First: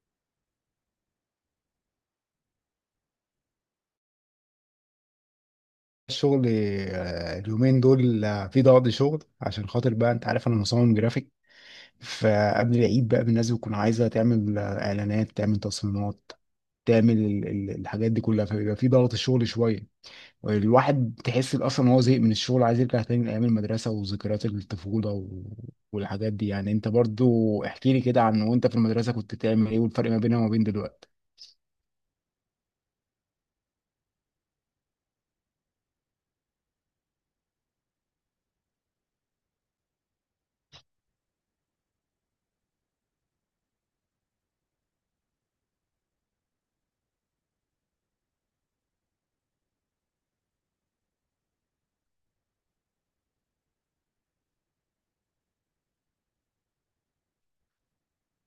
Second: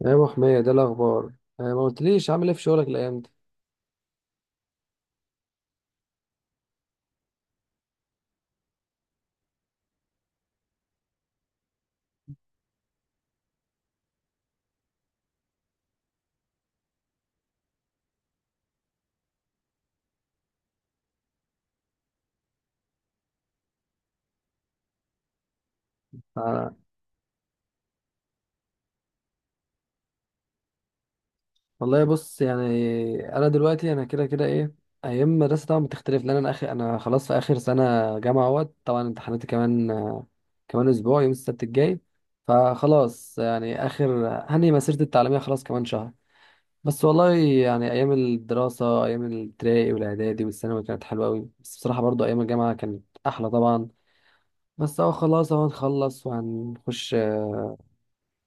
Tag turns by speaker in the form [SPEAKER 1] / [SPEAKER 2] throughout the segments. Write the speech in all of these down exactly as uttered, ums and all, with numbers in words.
[SPEAKER 1] يا ابو حميد، ده الاخبار. آه، ما قلتليش عامل ايه في شغلك الايام دي؟
[SPEAKER 2] الشغل. آه، اليومين دول آه، في ضغط شغل عشان خاطر بقى، انت عارف انا مصمم جرافيك. فقبل العيد بقى الناس بتكون عايزه تعمل آه، اعلانات، تعمل تصميمات، تعمل ال- ال- الحاجات دي كلها، فبيبقى في ضغط شغل شويه. الواحد تحس اصلا ان هو زهق من الشغل، عايز يرجع تاني لايام المدرسه وذكريات الطفوله و... والحاجات دي، يعني
[SPEAKER 1] آه،
[SPEAKER 2] انت برضو احكي لي كده، عن وانت في المدرسه كنت بتعمل ايه، والفرق ما بينها وما بين دلوقتي؟
[SPEAKER 1] والله بص يعني. انا دلوقتي انا كده كده ايه، ايام مدرسه طبعا بتختلف لان انا اخر انا خلاص في اخر سنه جامعه اهوت. طبعا امتحاناتي كمان، آه، كمان اسبوع يوم السبت الجاي. فخلاص يعني اخر هني مسيرتي التعليميه خلاص كمان شهر. بس والله يعني ايام الدراسه ايام الابتدائي والاعدادي والثانوي كانت حلوه قوي، بس بصراحه برضو ايام الجامعه كانت احلى طبعا. بس اهو خلاص اهو هنخلص وهنخش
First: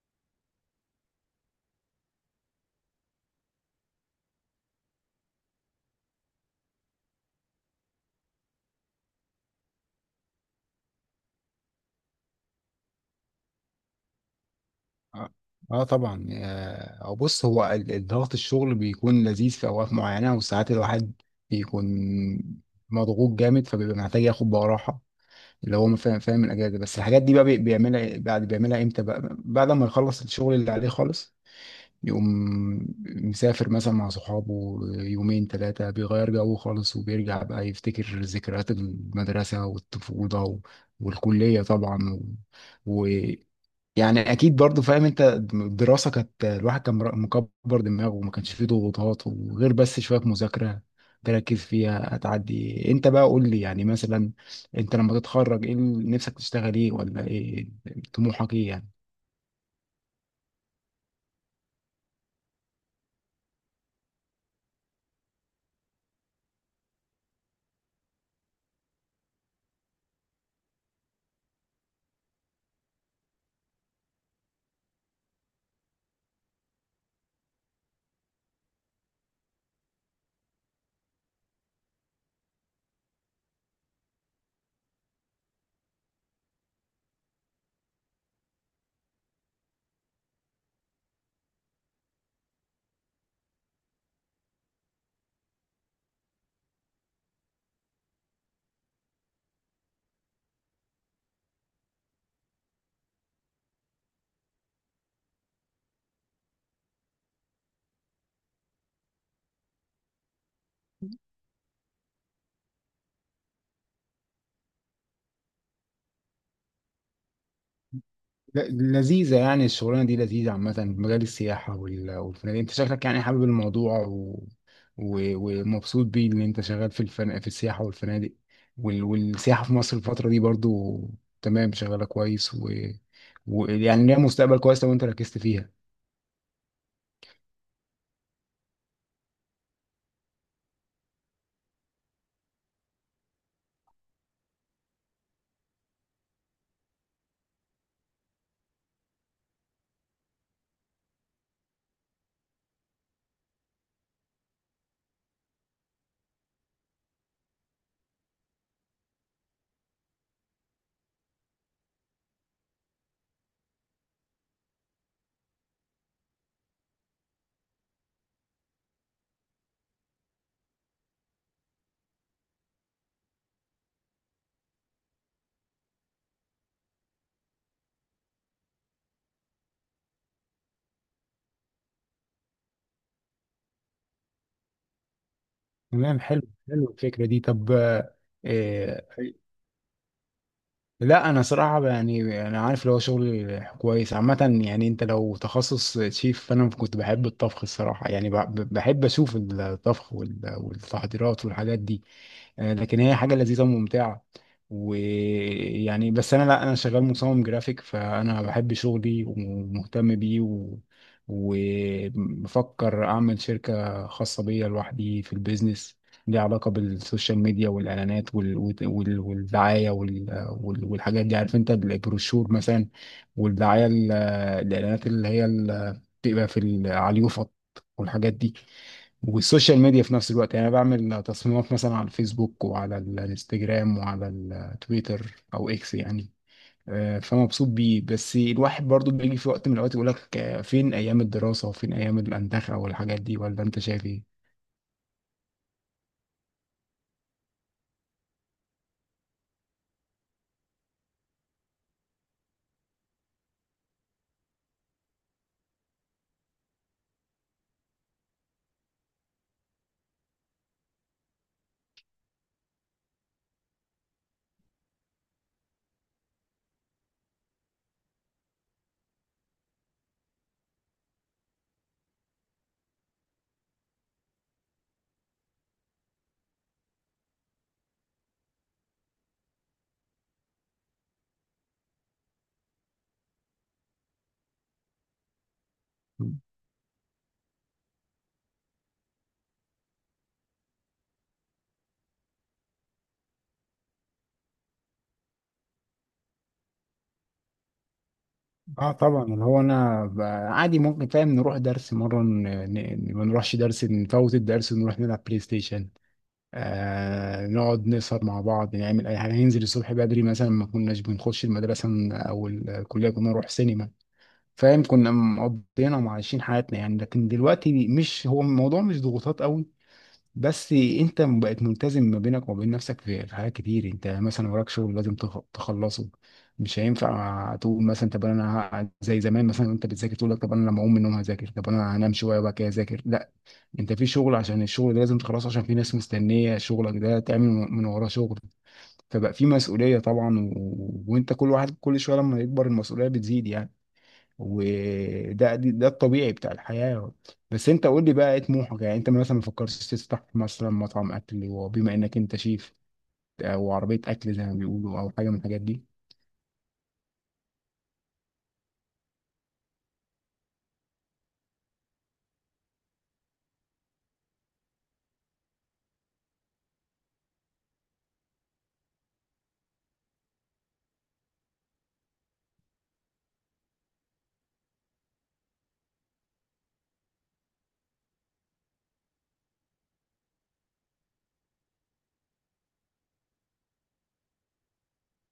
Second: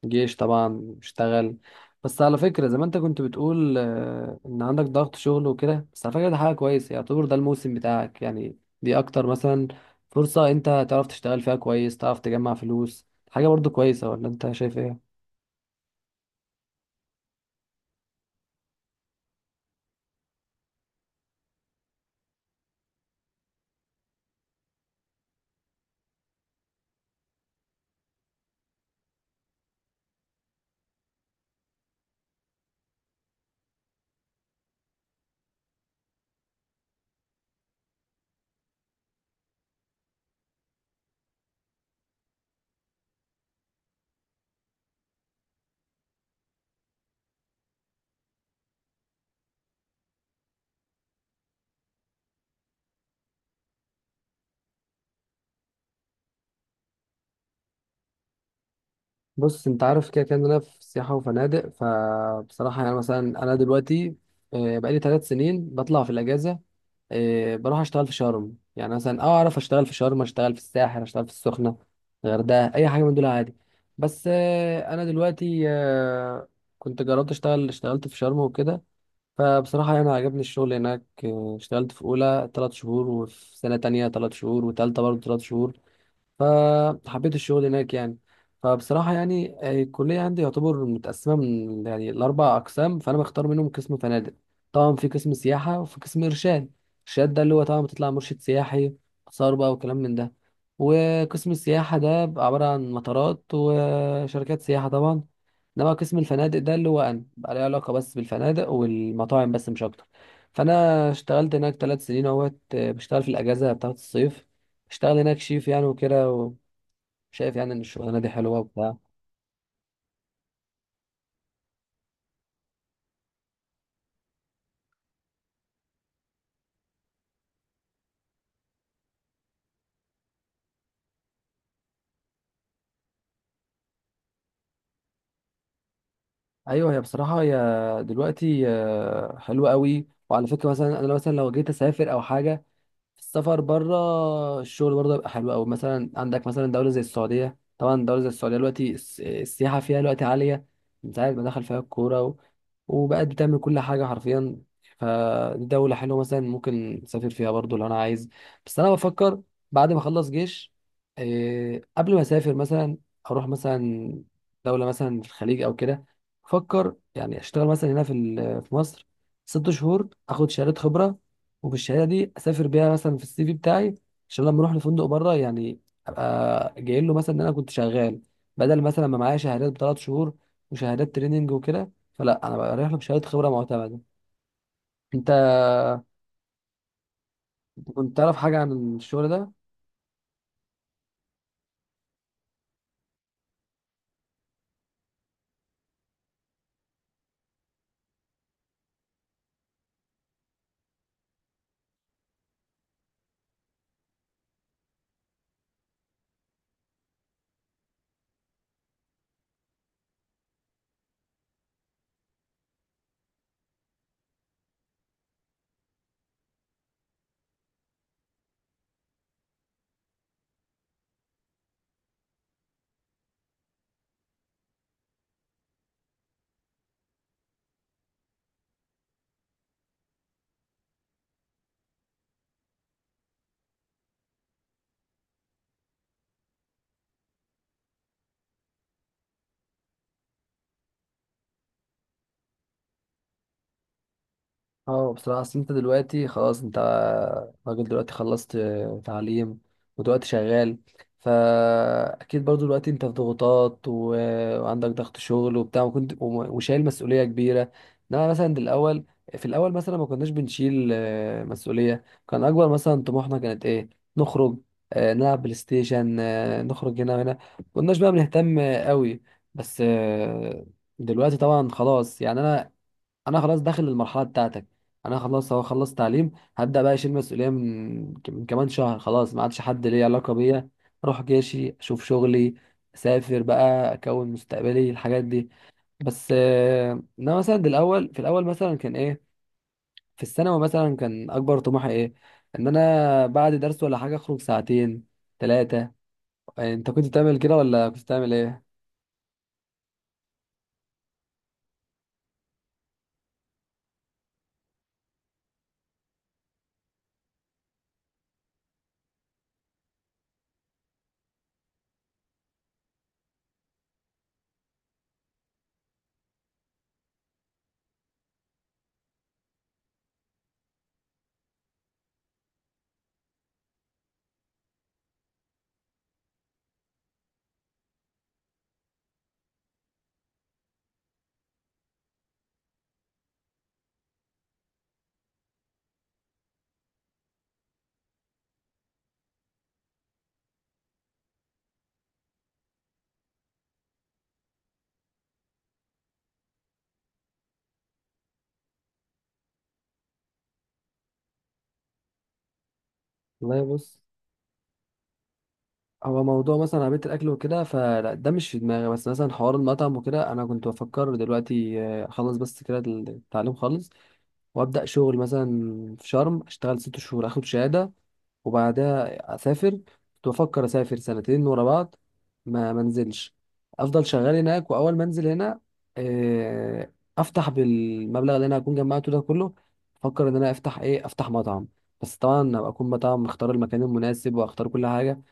[SPEAKER 1] جيش طبعا، اشتغل. بس على فكرة زي ما انت كنت بتقول آه، ان عندك ضغط شغل وكده. بس على فكرة ده حاجة كويسة، يعتبر ده الموسم بتاعك، يعني دي اكتر مثلا فرصة انت تعرف تشتغل فيها كويس، تعرف تجمع فلوس. حاجة برضو كويسة، ولا انت شايف ايه؟
[SPEAKER 2] اه، آه طبعا. آه، هو بص، هو ال- الضغط الشغل بيكون لذيذ في اوقات معينه، وساعات الواحد بيكون مضغوط جامد، فبيبقى محتاج ياخد بقى راحه، اللي هو فاهم فاهم الاجازه. بس الحاجات دي بقى بي- بيعملها إيه- بعد، بيعملها امتى بقى؟ بعد ما يخلص الشغل اللي عليه خالص، يقوم مسافر مثلا مع صحابه يومين ثلاثه، بيغير جو خالص، وبيرجع بقى يفتكر ذكريات المدرسه والطفوله و- والكليه طبعا و... يعني اكيد برضو فاهم انت. الدراسه كانت، الواحد كان مر- مكبر دماغه، وما كانش فيه ضغوطات، وغير بس شويه مذاكره تركز فيها هتعدي. انت بقى قول لي يعني، مثلا انت لما تتخرج ايه اللي نفسك تشتغل، ايه ولا ايه طموحك ايه يعني؟
[SPEAKER 1] بص انت عارف كده كده إن انا في سياحة وفنادق. فبصراحة يعني مثلا انا دلوقتي آه، بقالي ثلاث سنين بطلع في الاجازة، إيه بروح اشتغل في شرم. يعني مثلا اه اعرف اشتغل في شرم، اشتغل في الساحل، اشتغل في السخنه، الغردقه، اي حاجه من دول عادي. بس إيه انا دلوقتي آه، كنت جربت اشتغل اشتغلت في شرم وكده. فبصراحه يعني عجبني الشغل هناك، إيه، اشتغلت في اولى ثلاث شهور، وفي سنه تانية ثلاث شهور، وتالتة برضه ثلاث شهور. فحبيت الشغل هناك يعني. فبصراحة يعني آه، الكلية عندي يعتبر متقسمة من يعني الأربع أقسام، فأنا بختار منهم قسم فنادق. طبعا في قسم سياحة وفي قسم إرشاد. إرشاد ده اللي هو طبعا بتطلع مرشد سياحي، آثار بقى وكلام من ده. وقسم السياحة ده بيبقى عبارة عن مطارات وشركات سياحة طبعا. إنما قسم الفنادق ده اللي هو أنا بقى ليه علاقة بس بالفنادق والمطاعم بس مش أكتر. فأنا اشتغلت هناك ثلاث سنين أهوت، آه، بشتغل في الأجازة بتاعة الصيف، اشتغل هناك شيف يعني وكده. شايف يعني ان الشغلانه دي حلوه
[SPEAKER 2] ل-
[SPEAKER 1] وبتاع.
[SPEAKER 2] لذيذة يعني، الشغلانة دي لذيذة عامة، مجال السياحة وال- والفنادق، انت شكلك يعني حابب الموضوع و... و... ومبسوط بيه ان انت شغال في الفن... في السياحة والفنادق، وال... والسياحة في مصر الفترة دي برضو تمام، شغالة كويس و... ويعني ليها مستقبل كويس لو انت ركزت فيها.
[SPEAKER 1] ايوه، هي بصراحه هي دلوقتي آه، حلوه قوي. وعلى فكره مثلا انا مثلا لو جيت اسافر او حاجه، السفر بره الشغل برضه يبقى حلو قوي. مثلا عندك مثلا دوله زي السعوديه، طبعا دوله زي السعوديه دلوقتي الس- السياحه فيها دلوقتي عاليه من ساعه ما دخل فيها الكوره، وبقت بتعمل كل حاجة حرفيا. فدولة حلوة مثلا ممكن أسافر فيها برضو لو أنا عايز. بس أنا بفكر بعد ما أخلص جيش إيه، قبل ما أسافر مثلا أروح مثلا دولة مثلا في الخليج أو كده. بفكر يعني أشتغل مثلا هنا في ال- في مصر ست شهور، أخد شهادة خبرة، وبالشهادة دي أسافر بيها مثلا في السي في بتاعي. عشان لما أروح لفندق بره يعني أبقى جاي له مثلا إن أنا كنت شغال، بدل مثلا ما معايا شهادات بثلاث شهور وشهادات تريننج وكده. فلا انا بريح له بشهاده خبره معتمده. انت
[SPEAKER 2] تمام، حلو. حلو الفكرة دي. طب،
[SPEAKER 1] كنت تعرف حاجه عن
[SPEAKER 2] آه،
[SPEAKER 1] الشغل ده؟
[SPEAKER 2] لا، انا صراحه يعني، انا عارف اللي هو شغل كويس عامه، يعني انت لو تخصص شيف، فانا كنت بحب الطبخ الصراحه يعني، ب- بحب اشوف الطبخ وال- والتحضيرات والحاجات دي. آه، لكن هي حاجة لذيذة وممتعة، ويعني بس انا، لا، انا شغال مصمم جرافيك، فانا بحب شغلي ومهتم بيه و... وبفكر اعمل شركة خاصة بيا لوحدي في البيزنس، ليها علاقة بالسوشيال ميديا والإعلانات وال... وال... والدعاية وال... وال... والحاجات دي، عارف أنت، البروشور مثلا، والدعاية ال- الإعلانات اللي هي ال- بتبقى في ال- على اليوفط والحاجات دي، والسوشيال ميديا في نفس الوقت، يعني انا بعمل تصميمات مثلا على الفيسبوك وعلى الانستجرام وعلى التويتر او اكس يعني. آه، فمبسوط بيه. بس الواحد برضو بيجي في وقت من الاوقات يقول لك آه، فين ايام الدراسة، وفين ايام الاندخة والحاجات دي، ولا انت شايف ايه؟
[SPEAKER 1] اه بصراحة أصل أنت دلوقتي خلاص، أنت راجل دلوقتي، خلصت تعليم ودلوقتي شغال. فأكيد برضو دلوقتي أنت في ضغوطات، و... وعندك ضغط شغل وبتاع، وكنت وم- وشايل مسؤولية كبيرة. إنما مثلا الأول، في الأول مثلا ما كناش بنشيل آه، مسؤولية، كان أكبر مثلا طموحنا كانت إيه؟ نخرج، آه، نلعب بلاي ستيشن، آه، نخرج هنا وهنا. ما كناش بقى بنهتم آه، قوي. بس آه، دلوقتي طبعا خلاص يعني أنا انا خلاص داخل المرحله بتاعتك. انا خلاص اهو خلصت تعليم. هبدا بقى اشيل مسؤوليه من من كمان شهر. خلاص ما عادش حد ليه علاقه بيا، اروح جيشي، اشوف شغلي، اسافر بقى، اكون مستقبلي، الحاجات دي. بس آه، انا مثلا دي الاول، في الاول مثلا كان ايه، في الثانوي مثلا كان اكبر طموحي ايه، ان انا بعد درس ولا حاجه اخرج ساعتين ثلاثه. انت كنت بتعمل كده ولا كنت بتعمل ايه؟
[SPEAKER 2] اه طبعا، اللي هو انا ب- عادي، ممكن فاهم، نروح درس مره، ن- ن- ما نروحش درس، نفوت الدرس ونروح نلعب بلاي ستيشن، آه نقعد نسهر مع بعض، نعمل اي حاجه، ننزل الصبح بدري، مثلا ما كناش بنخش المدرسه، ن- او الكليه، كنا نروح سينما، فاهم، كنا مقضينا وعايشين حياتنا يعني. لكن دلوقتي مش هو الموضوع، مش ضغوطات قوي، بس انت بقت ملتزم ما بينك وما بين نفسك في في حاجات كتير. انت مثلا وراك شغل لازم تخ- تخلصه، مش هينفع تقول مثلا طب انا ه- زي زمان مثلا، انت بتذاكر تقول لك طب انا لما اقوم من النوم هذاكر، طب انا هنام شويه وبعد كده اذاكر، لا، انت في شغل، عشان الشغل ده لازم تخلصه، عشان في ناس مستنيه شغلك ده تعمل من وراه شغل. فبقى في مسؤوليه طبعا، و... و- وانت كل واحد كل شويه لما يكبر المسؤوليه بتزيد يعني، وده دي- ده الطبيعي بتاع الحياه. بس انت قول لي بقى ايه طموحك يعني، انت مثلا ما فكرتش تفتح مثلا مطعم اكل، وبما انك انت شيف،
[SPEAKER 1] والله
[SPEAKER 2] او
[SPEAKER 1] بص،
[SPEAKER 2] عربيه اكل زي ما بيقولوا، او حاجه من الحاجات دي؟
[SPEAKER 1] هو موضوع مثلا عربية الأكل وكده فلا ده مش في دماغي. بس مثلا حوار المطعم وكده أنا كنت بفكر دلوقتي آه، أخلص بس كده التعليم خالص، وأبدأ شغل مثلا في شرم أشتغل ست شهور أخد شهادة. وبعدها أسافر، كنت بفكر أسافر سنتين ورا بعض، ما منزلش أفضل شغال هناك. وأول ما أنزل هنا آه، أفتح بالمبلغ اللي أنا هكون جمعته ده كله. أفكر إن أنا أفتح إيه، أفتح مطعم. بس طبعا أبقى أكون مطعم مختار المكان المناسب وأختار كل حاجة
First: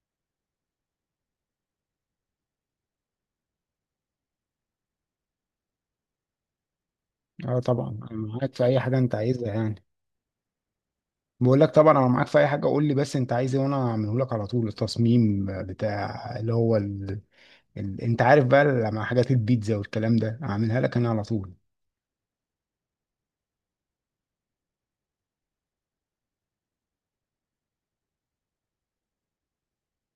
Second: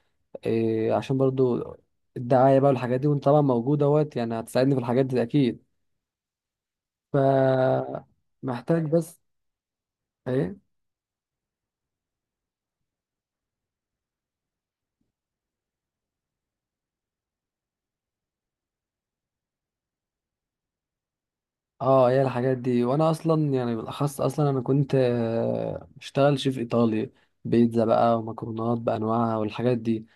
[SPEAKER 1] إيه، عشان برضو الدعاية بقى والحاجات دي. وانت طبعا موجود اهوت يعني، هتساعدني في الحاجات دي اكيد. ف
[SPEAKER 2] اه طبعا، انا معاك في اي
[SPEAKER 1] محتاج
[SPEAKER 2] حاجه انت
[SPEAKER 1] بس
[SPEAKER 2] عايزها يعني.
[SPEAKER 1] ايه.
[SPEAKER 2] بقول لك، طبعا انا معاك في اي حاجه، قول لي بس انت عايز ايه وانا اعمله لك على طول، التصميم بتاع اللي هو ال- انت عارف بقى، لما حاجات البيتزا والكلام ده اعملها لك انا على طول.
[SPEAKER 1] اه هي الحاجات دي، وانا اصلا يعني بالاخص اصلا انا كنت آه، بشتغل شيف ايطالي، بيتزا بقى ومكرونات بانواعها والحاجات دي،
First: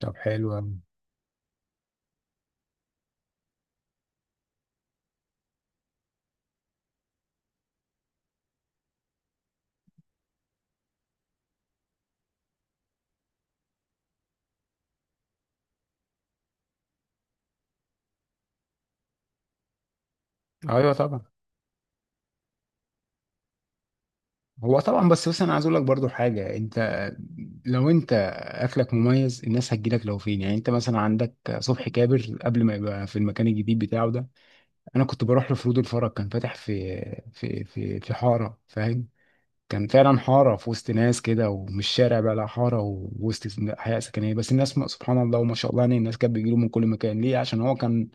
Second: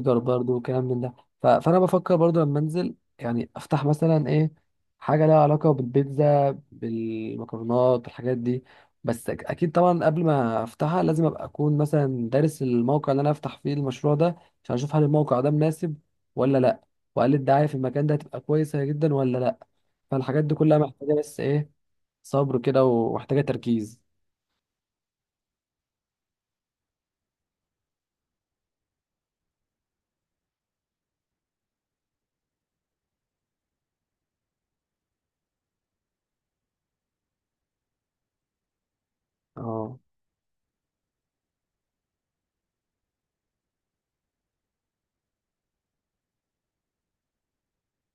[SPEAKER 2] طب
[SPEAKER 1] برضو
[SPEAKER 2] حلو أوي.
[SPEAKER 1] وكلام من ده. ف- فانا بفكر برضو لما انزل يعني افتح مثلا ايه، حاجه لها علاقه بالبيتزا بالمكرونات بالحاجات دي. بس أك- اكيد طبعا قبل ما افتحها لازم ابقى اكون مثلا دارس الموقع اللي انا افتح فيه المشروع ده، عشان اشوف هل الموقع ده مناسب ولا لا، وهل الدعايه في المكان ده هتبقى كويسه جدا ولا لا. فالحاجات دي كلها
[SPEAKER 2] ايوه
[SPEAKER 1] محتاجه
[SPEAKER 2] طبعا.
[SPEAKER 1] بس ايه، صبر كده، ومحتاجه تركيز.
[SPEAKER 2] هو طبعا، بس بس انا عايز اقول لك برضو حاجه، انت لو انت اكلك مميز، الناس هتجيلك لو فين، يعني. انت مثلا عندك صبحي كابر، قبل ما يبقى في المكان الجديد بتاعه ده، انا كنت بروح له في رود الفرج، كان فاتح في في في في حاره، فاهم، كان
[SPEAKER 1] اه
[SPEAKER 2] فعلا حارة في وسط ناس كده، ومش شارع بقى، لا، حارة ووسط حياة سكنية. بس الناس ما- سبحان الله وما شاء الله، يعني الناس كانت بتجيله من كل مكان، ليه؟ عشان هو كان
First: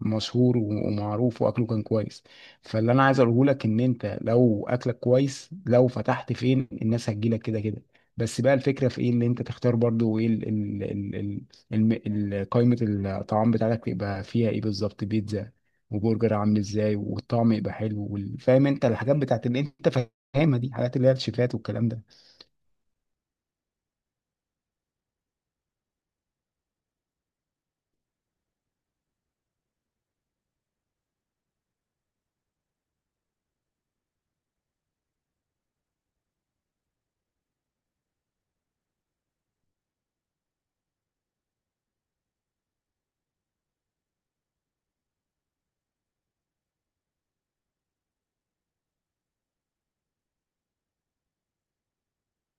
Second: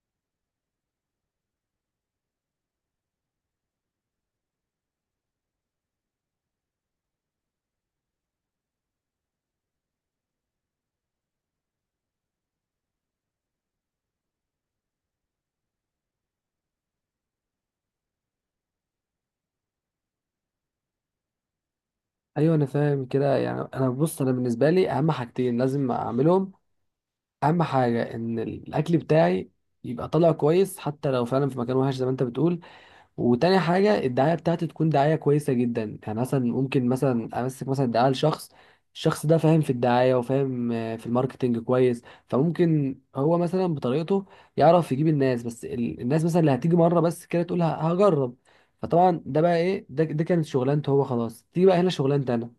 [SPEAKER 2] مشهور و- ومعروف، واكله كان كويس. فاللي انا عايز اقوله لك، ان انت لو اكلك كويس، لو فتحت فين الناس هتجيلك كده كده. بس بقى الفكرة في ايه؟ ان انت تختار برضو ايه، ال ال ال ال ال قائمة الطعام بتاعتك يبقى فيها ايه بالظبط، بيتزا وبرجر عامل ازاي، والطعم يبقى حلو، وال- فاهم انت الحاجات بتاعت اللي انت، الخامه دي، حاجات اللي هي الشيكات والكلام ده.
[SPEAKER 1] ايوه انا فاهم كده يعني. انا بص، انا بالنسبه لي اهم حاجتين لازم اعملهم. اهم حاجه ان الاكل بتاعي يبقى طالع كويس حتى لو فعلا في مكان وحش زي ما انت بتقول. وتاني حاجه الدعايه بتاعتي تكون دعايه كويسه جدا. يعني مثلا ممكن مثلا امسك مثلا دعايه لشخص، الشخص ده فاهم في الدعايه وفاهم آه، في الماركتينج كويس. فممكن هو مثلا بطريقته يعرف يجيب الناس. بس ال- الناس مثلا اللي هتيجي مره بس كده تقول ه- هجرب. فطبعا ده بقى ايه، ده, ده كانت شغلانته هو خلاص. تيجي بقى هنا شغلانتي انا،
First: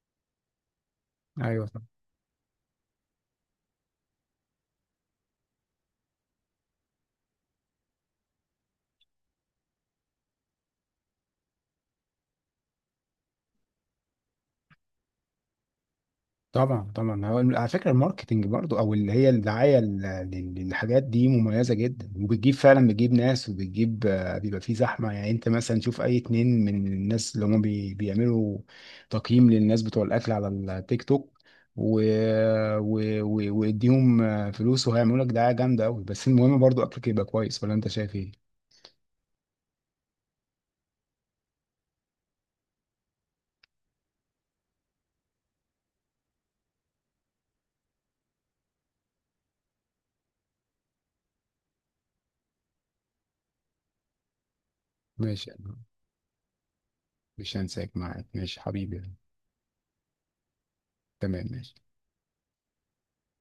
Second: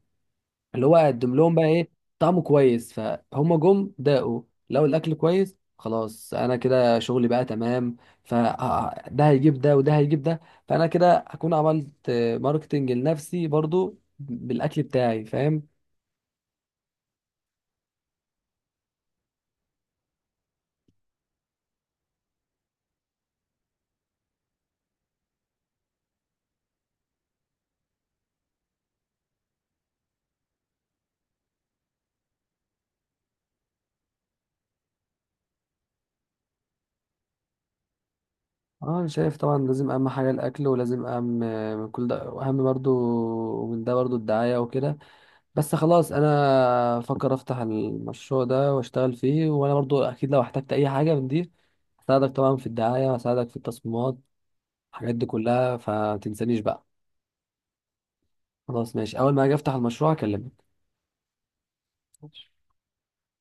[SPEAKER 1] اللي هو اقدم لهم بقى
[SPEAKER 2] ايوه طبعا،
[SPEAKER 1] ايه، طعمه كويس فهم جم داقوا. لو الاكل كويس خلاص انا كده شغلي بقى تمام، فده هيجيب ده وده هيجيب ده. فانا كده هكون عملت آه، ماركتنج لنفسي برضو بالاكل بتاعي، فاهم.
[SPEAKER 2] طبعا، طبعا. هو على فكره الماركتنج برضو، او اللي هي الدعايه لل- لل- للحاجات دي مميزه جدا، وبتجيب فعلا، بتجيب ناس، وبتجيب آه، بيبقى في زحمه يعني. انت مثلا شوف اي اتنين من الناس اللي هم بي بيعملوا تقييم للناس بتوع الاكل على التيك توك و... و... و... واديهم آه، فلوس، وهيعملوا لك دعايه جامده قوي، بس المهم برضو اكلك يبقى كويس، ولا انت شايف ايه؟
[SPEAKER 1] اه انا شايف طبعا لازم اهم حاجه الاكل، ولازم اهم آه، من كل ده، واهم برضو من ده برضو الدعايه وكده. بس خلاص انا افكر افتح المشروع ده واشتغل فيه، وانا برضو اكيد لو احتجت اي حاجه من دي هساعدك طبعا في الدعايه، هساعدك في التصميمات، الحاجات دي
[SPEAKER 2] ماشي.
[SPEAKER 1] كلها، فتنسانيش بقى.
[SPEAKER 2] مش هنساك، معاك ماشي
[SPEAKER 1] خلاص
[SPEAKER 2] حبيبي.
[SPEAKER 1] ماشي، اول ما اجي افتح المشروع اكلمك.
[SPEAKER 2] تمام، ماشي.